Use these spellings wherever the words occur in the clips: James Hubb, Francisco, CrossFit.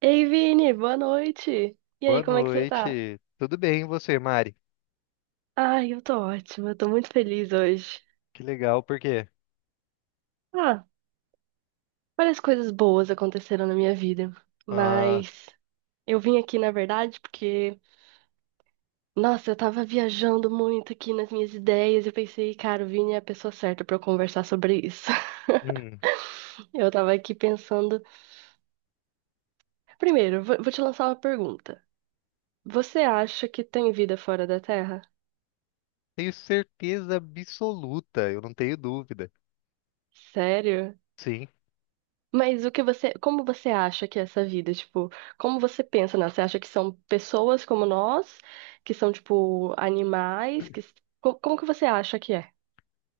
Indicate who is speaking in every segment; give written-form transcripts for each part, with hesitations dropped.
Speaker 1: Ei, Vini, boa noite! E
Speaker 2: Boa
Speaker 1: aí, como é que você tá?
Speaker 2: noite. Tudo bem, e você, Mari?
Speaker 1: Ai, eu tô ótima, eu tô muito feliz hoje.
Speaker 2: Que legal, por quê?
Speaker 1: Ah, várias coisas boas aconteceram na minha vida,
Speaker 2: Ah,
Speaker 1: mas eu vim aqui, na verdade, porque, nossa, eu tava viajando muito aqui nas minhas ideias e eu pensei, cara, o Vini é a pessoa certa pra eu conversar sobre isso.
Speaker 2: hum,
Speaker 1: Eu tava aqui pensando. Primeiro, vou te lançar uma pergunta. Você acha que tem vida fora da Terra?
Speaker 2: Tenho certeza absoluta, eu não tenho dúvida.
Speaker 1: Sério?
Speaker 2: Sim.
Speaker 1: Mas o que você, como você acha que é essa vida? Tipo, como você pensa nela? Você acha que são pessoas como nós, que são, tipo, animais? Que... Como, que você acha que é?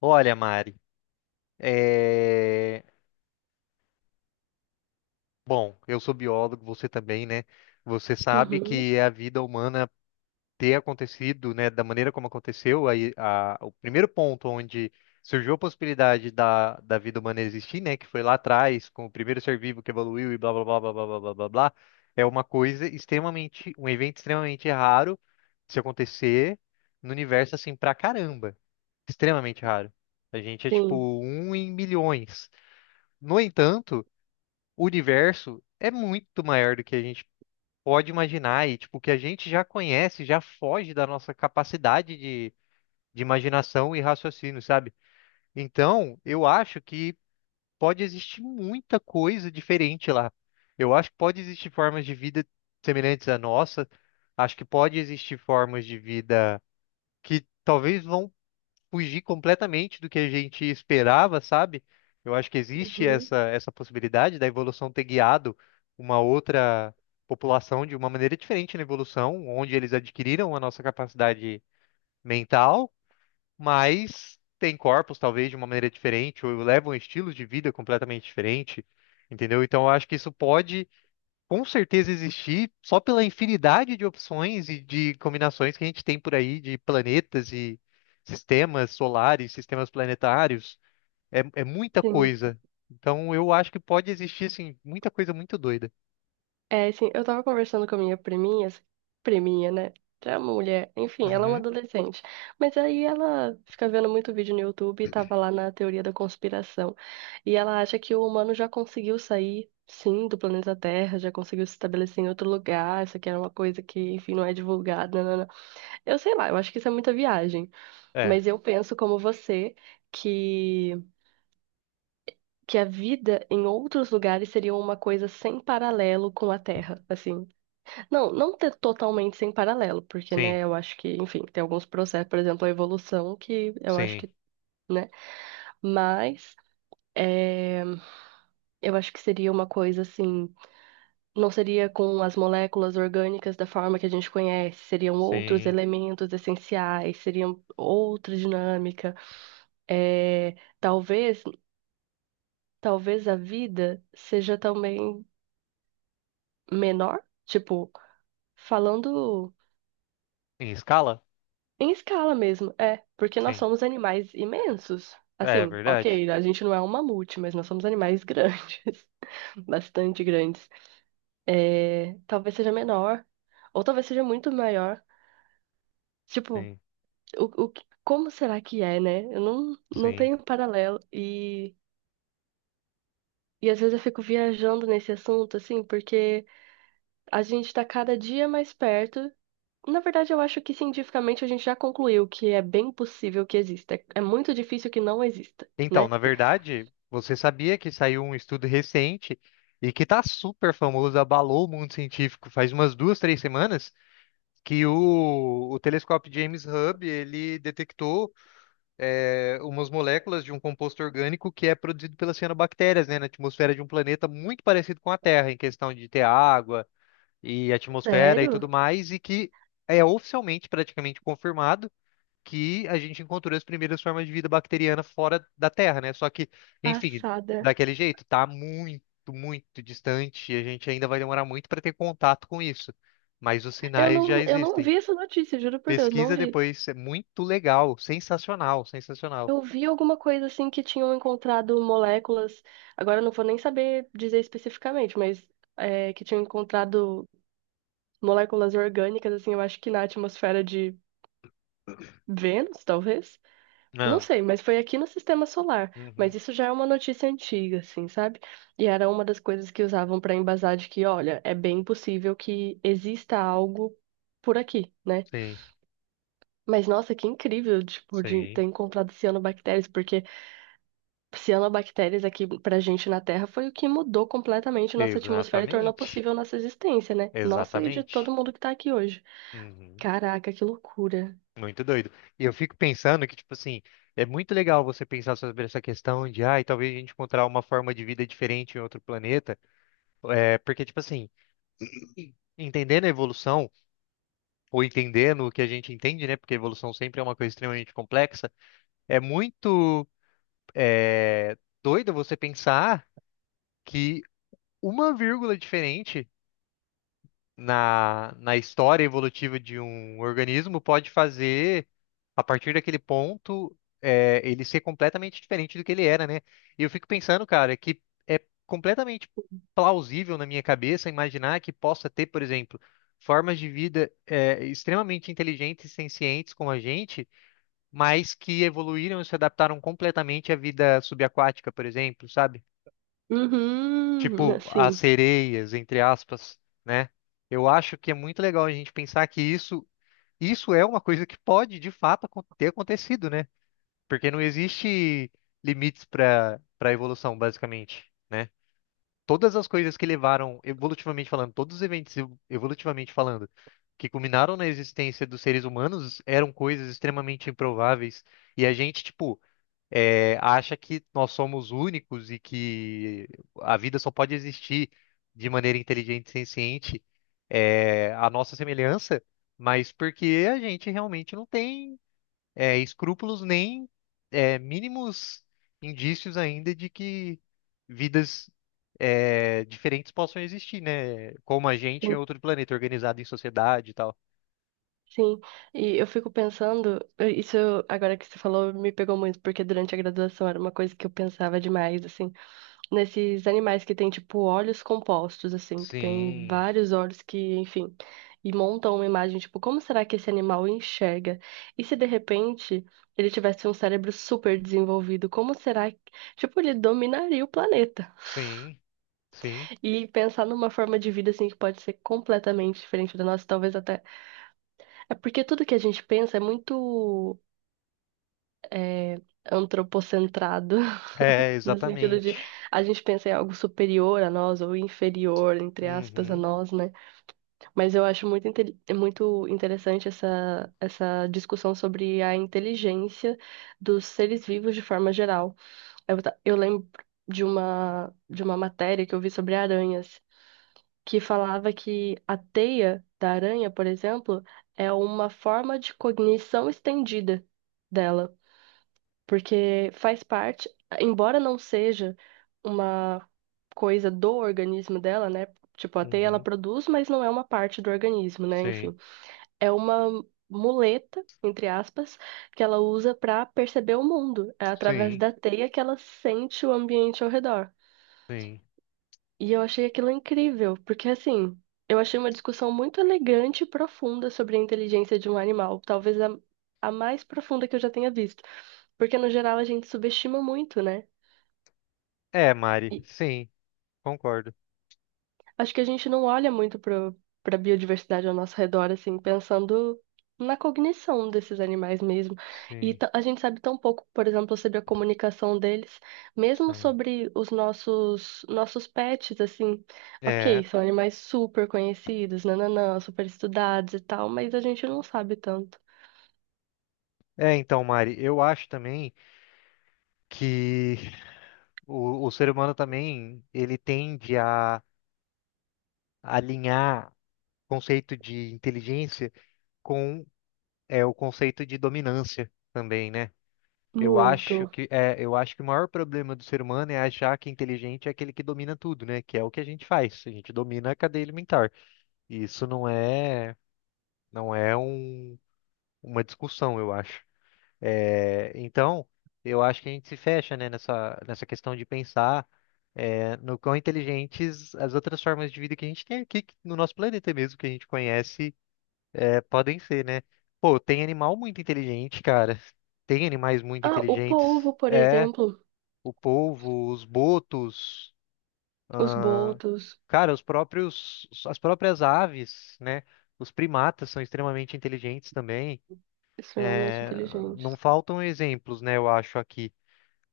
Speaker 2: Olha, Mari, é... Bom, eu sou biólogo, você também, né? Você sabe
Speaker 1: Uhum,
Speaker 2: que a vida humana ter acontecido, né, da maneira como aconteceu, o primeiro ponto onde surgiu a possibilidade da vida humana existir, né, que foi lá atrás, com o primeiro ser vivo que evoluiu e blá blá blá blá blá blá blá blá, blá, é uma coisa extremamente, um evento extremamente raro de se acontecer no universo assim pra caramba, extremamente raro. A gente é tipo
Speaker 1: sim.
Speaker 2: um em milhões. No entanto, o universo é muito maior do que a gente pode imaginar e tipo, o que a gente já conhece já foge da nossa capacidade de imaginação e raciocínio, sabe? Então, eu acho que pode existir muita coisa diferente lá. Eu acho que pode existir formas de vida semelhantes à nossa. Acho que pode existir formas de vida que talvez vão fugir completamente do que a gente esperava, sabe? Eu acho que existe
Speaker 1: Uhum,
Speaker 2: essa possibilidade da evolução ter guiado uma outra população de uma maneira diferente na evolução, onde eles adquiriram a nossa capacidade mental, mas têm corpos talvez de uma maneira diferente, ou levam estilos de vida completamente diferente, entendeu? Então eu acho que isso pode com certeza existir só pela infinidade de opções e de combinações que a gente tem por aí de planetas e sistemas solares, sistemas planetários. É, é muita
Speaker 1: sim.
Speaker 2: coisa. Então eu acho que pode existir, assim, muita coisa muito doida.
Speaker 1: É, assim, eu tava conversando com a minha priminha, assim, priminha, né? É uma mulher, enfim, ela é uma
Speaker 2: Uhum.
Speaker 1: adolescente. Mas aí ela fica vendo muito vídeo no YouTube e tava lá na teoria da conspiração. E ela acha que o humano já conseguiu sair, sim, do planeta Terra, já conseguiu se estabelecer em outro lugar. Isso aqui era uma coisa que, enfim, não é divulgada. Nanana. Eu sei lá, eu acho que isso é muita viagem.
Speaker 2: É,
Speaker 1: Mas eu penso como você que que a vida em outros lugares seria uma coisa sem paralelo com a Terra, assim. Não, não ter totalmente sem paralelo, porque,
Speaker 2: sim,
Speaker 1: né, eu acho que, enfim, tem alguns processos, por exemplo, a evolução, que eu acho
Speaker 2: sim,
Speaker 1: que, né, mas é, eu acho que seria uma coisa assim, não seria com as moléculas orgânicas da forma que a gente conhece, seriam outros
Speaker 2: sim.
Speaker 1: elementos essenciais, seriam outra dinâmica. É, talvez, talvez a vida seja também menor, tipo, falando.
Speaker 2: Em escala?
Speaker 1: Em escala mesmo, é, porque nós
Speaker 2: Sim.
Speaker 1: somos animais imensos.
Speaker 2: É, é
Speaker 1: Assim,
Speaker 2: verdade.
Speaker 1: ok, a gente não é um mamute, mas nós somos animais grandes, bastante grandes. É, talvez seja menor, ou talvez seja muito maior. Tipo,
Speaker 2: Sim,
Speaker 1: como será que é, né? Eu não, não
Speaker 2: sim.
Speaker 1: tenho paralelo. E às vezes eu fico viajando nesse assunto, assim, porque a gente tá cada dia mais perto. Na verdade, eu acho que cientificamente a gente já concluiu que é bem possível que exista. É é muito difícil que não exista,
Speaker 2: Então,
Speaker 1: né?
Speaker 2: na verdade, você sabia que saiu um estudo recente e que tá super famoso, abalou o mundo científico faz umas duas, três semanas? Que o telescópio James Hubb ele detectou, umas moléculas de um composto orgânico que é produzido pelas cianobactérias, né, na atmosfera de um planeta muito parecido com a Terra, em questão de ter água e atmosfera e tudo
Speaker 1: Sério?
Speaker 2: mais, e que é oficialmente praticamente confirmado que a gente encontrou as primeiras formas de vida bacteriana fora da Terra, né? Só que, enfim,
Speaker 1: Passada.
Speaker 2: daquele jeito, tá muito, muito distante e a gente ainda vai demorar muito para ter contato com isso. Mas os sinais já
Speaker 1: Eu não
Speaker 2: existem.
Speaker 1: vi essa notícia, juro por Deus, não
Speaker 2: Pesquisa
Speaker 1: vi.
Speaker 2: depois, é muito legal, sensacional, sensacional.
Speaker 1: Eu vi alguma coisa assim que tinham encontrado moléculas, agora eu não vou nem saber dizer especificamente, mas é, que tinham encontrado moléculas orgânicas, assim, eu acho que na atmosfera de Vênus, talvez. Não
Speaker 2: Não.
Speaker 1: sei, mas foi aqui no sistema solar.
Speaker 2: Uhum.
Speaker 1: Mas isso já é uma notícia antiga, assim, sabe? E era uma das coisas que usavam para embasar de que, olha, é bem possível que exista algo por aqui, né?
Speaker 2: Sim,
Speaker 1: Mas nossa, que incrível, tipo, de
Speaker 2: sim.
Speaker 1: ter encontrado cianobactérias, porque cianobactérias aqui pra gente na Terra foi o que mudou completamente nossa atmosfera e tornou
Speaker 2: Exatamente.
Speaker 1: possível nossa existência, né? Nossa e de todo
Speaker 2: Exatamente.
Speaker 1: mundo que tá aqui hoje.
Speaker 2: Uhum.
Speaker 1: Caraca, que loucura.
Speaker 2: Muito doido. E eu fico pensando que, tipo assim, é muito legal você pensar sobre essa questão de, ah, talvez a gente encontrar uma forma de vida diferente em outro planeta. É, porque, tipo assim, entendendo a evolução, ou entendendo o que a gente entende, né? Porque a evolução sempre é uma coisa extremamente complexa, é muito doido você pensar. Que uma vírgula diferente na história evolutiva de um organismo pode fazer, a partir daquele ponto, ele ser completamente diferente do que ele era, né? E eu fico pensando, cara, que é completamente plausível na minha cabeça imaginar que possa ter, por exemplo, formas de vida, extremamente inteligentes e sencientes como a gente, mas que evoluíram e se adaptaram completamente à vida subaquática, por exemplo, sabe?
Speaker 1: Uhum,
Speaker 2: Tipo as
Speaker 1: assim,
Speaker 2: sereias, entre aspas, né? Eu acho que é muito legal a gente pensar que isso é uma coisa que pode de fato acon- ter acontecido, né? Porque não existe limites para a evolução, basicamente, né? Todas as coisas que levaram, evolutivamente falando, todos os evolutivamente falando, que culminaram na existência dos seres humanos eram coisas extremamente improváveis. E a gente, tipo, acha que nós somos únicos e que a vida só pode existir de maneira inteligente e senciente, a nossa semelhança, mas porque a gente realmente não tem, escrúpulos nem, mínimos indícios ainda de que vidas, diferentes possam existir, né? Como a gente em
Speaker 1: sim,
Speaker 2: outro planeta, organizado em sociedade e tal.
Speaker 1: sim. E eu fico pensando, isso agora que você falou me pegou muito, porque durante a graduação era uma coisa que eu pensava demais, assim. Nesses animais que tem, tipo, olhos compostos, assim, que tem
Speaker 2: Sim,
Speaker 1: vários olhos que, enfim, e montam uma imagem, tipo, como será que esse animal enxerga? E se de repente ele tivesse um cérebro super desenvolvido, como será que, tipo, ele dominaria o planeta?
Speaker 2: sim, sim.
Speaker 1: E pensar numa forma de vida, assim, que pode ser completamente diferente da nossa, talvez até. É porque tudo que a gente pensa é muito. É, antropocentrado.
Speaker 2: É,
Speaker 1: No sentido de
Speaker 2: exatamente.
Speaker 1: a gente pensa em algo superior a nós ou inferior, entre aspas, a
Speaker 2: Uhum.
Speaker 1: nós, né? Mas eu acho muito, é muito interessante essa, essa discussão sobre a inteligência dos seres vivos de forma geral. Eu, eu lembro de uma matéria que eu vi sobre aranhas, que falava que a teia da aranha, por exemplo, é uma forma de cognição estendida dela porque faz parte, embora não seja uma coisa do organismo dela, né? Tipo, a teia ela
Speaker 2: Uhum.
Speaker 1: produz, mas não é uma parte do organismo, né?
Speaker 2: Sim,
Speaker 1: Enfim, é uma muleta, entre aspas, que ela usa para perceber o mundo. É através
Speaker 2: sim,
Speaker 1: da teia que ela sente o ambiente ao redor.
Speaker 2: sim.
Speaker 1: E eu achei aquilo incrível, porque assim, eu achei uma discussão muito elegante e profunda sobre a inteligência de um animal, talvez a mais profunda que eu já tenha visto. Porque no geral a gente subestima muito, né?
Speaker 2: É, Mari, sim, concordo.
Speaker 1: Acho que a gente não olha muito para biodiversidade ao nosso redor, assim, pensando na cognição desses animais mesmo. E
Speaker 2: Sim,
Speaker 1: a gente sabe tão pouco, por exemplo, sobre a comunicação deles, mesmo
Speaker 2: sim.
Speaker 1: sobre os nossos pets, assim. Ok,
Speaker 2: É,
Speaker 1: são animais super conhecidos, nananã, super estudados e tal, mas a gente não sabe tanto.
Speaker 2: então, Mari, eu acho também que o ser humano também, ele tende a alinhar o conceito de inteligência com, o conceito de dominância também, né? Eu acho
Speaker 1: Muito.
Speaker 2: que eu acho que o maior problema do ser humano é achar que inteligente é aquele que domina tudo, né? Que é o que a gente faz. A gente domina a cadeia alimentar. E isso não é, não é um, uma discussão, eu acho. Então, eu acho que a gente se fecha, né, nessa questão de pensar, no quão inteligentes as outras formas de vida que a gente tem aqui no nosso planeta mesmo, que a gente conhece, podem ser, né? Pô, tem animal muito inteligente, cara. Tem animais muito
Speaker 1: Ah, o
Speaker 2: inteligentes.
Speaker 1: polvo, por
Speaker 2: É,
Speaker 1: exemplo,
Speaker 2: o polvo, os botos,
Speaker 1: os
Speaker 2: ah,
Speaker 1: botos,
Speaker 2: cara, os próprios, as próprias aves, né? Os primatas são extremamente inteligentes também.
Speaker 1: extremamente
Speaker 2: É,
Speaker 1: inteligentes,
Speaker 2: não faltam exemplos, né, eu acho aqui.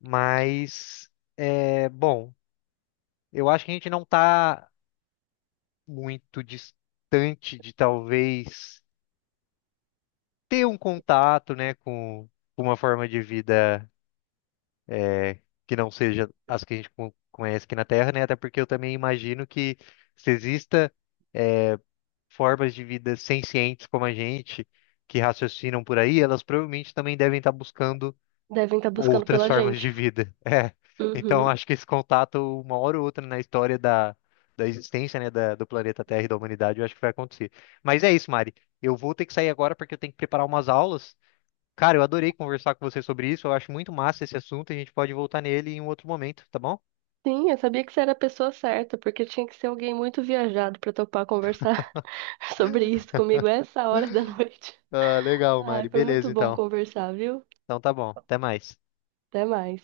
Speaker 2: Mas, bom, eu acho que a gente não está muito distante de talvez ter um contato, né, com uma forma de vida, é, que não seja as que a gente conhece aqui na Terra, né? Até porque eu também imagino que se exista, é, formas de vida sencientes como a gente, que raciocinam por aí, elas provavelmente também devem estar buscando
Speaker 1: devem estar buscando
Speaker 2: outras
Speaker 1: pela
Speaker 2: formas
Speaker 1: gente.
Speaker 2: de vida. É. Então,
Speaker 1: Uhum.
Speaker 2: acho que esse contato, uma hora ou outra na história da existência, né, da- do planeta Terra e da humanidade, eu acho que vai acontecer. Mas é isso, Mari. Eu vou ter que sair agora porque eu tenho que preparar umas aulas. Cara, eu adorei conversar com você sobre isso. Eu acho muito massa esse assunto. A gente pode voltar nele em um outro momento, tá bom?
Speaker 1: Sim, eu sabia que você era a pessoa certa, porque tinha que ser alguém muito viajado pra topar conversar sobre isso comigo essa hora da noite.
Speaker 2: Ah, legal,
Speaker 1: Ah,
Speaker 2: Mari.
Speaker 1: foi muito
Speaker 2: Beleza,
Speaker 1: bom
Speaker 2: então.
Speaker 1: conversar, viu?
Speaker 2: Então tá bom. Até mais.
Speaker 1: Até mais.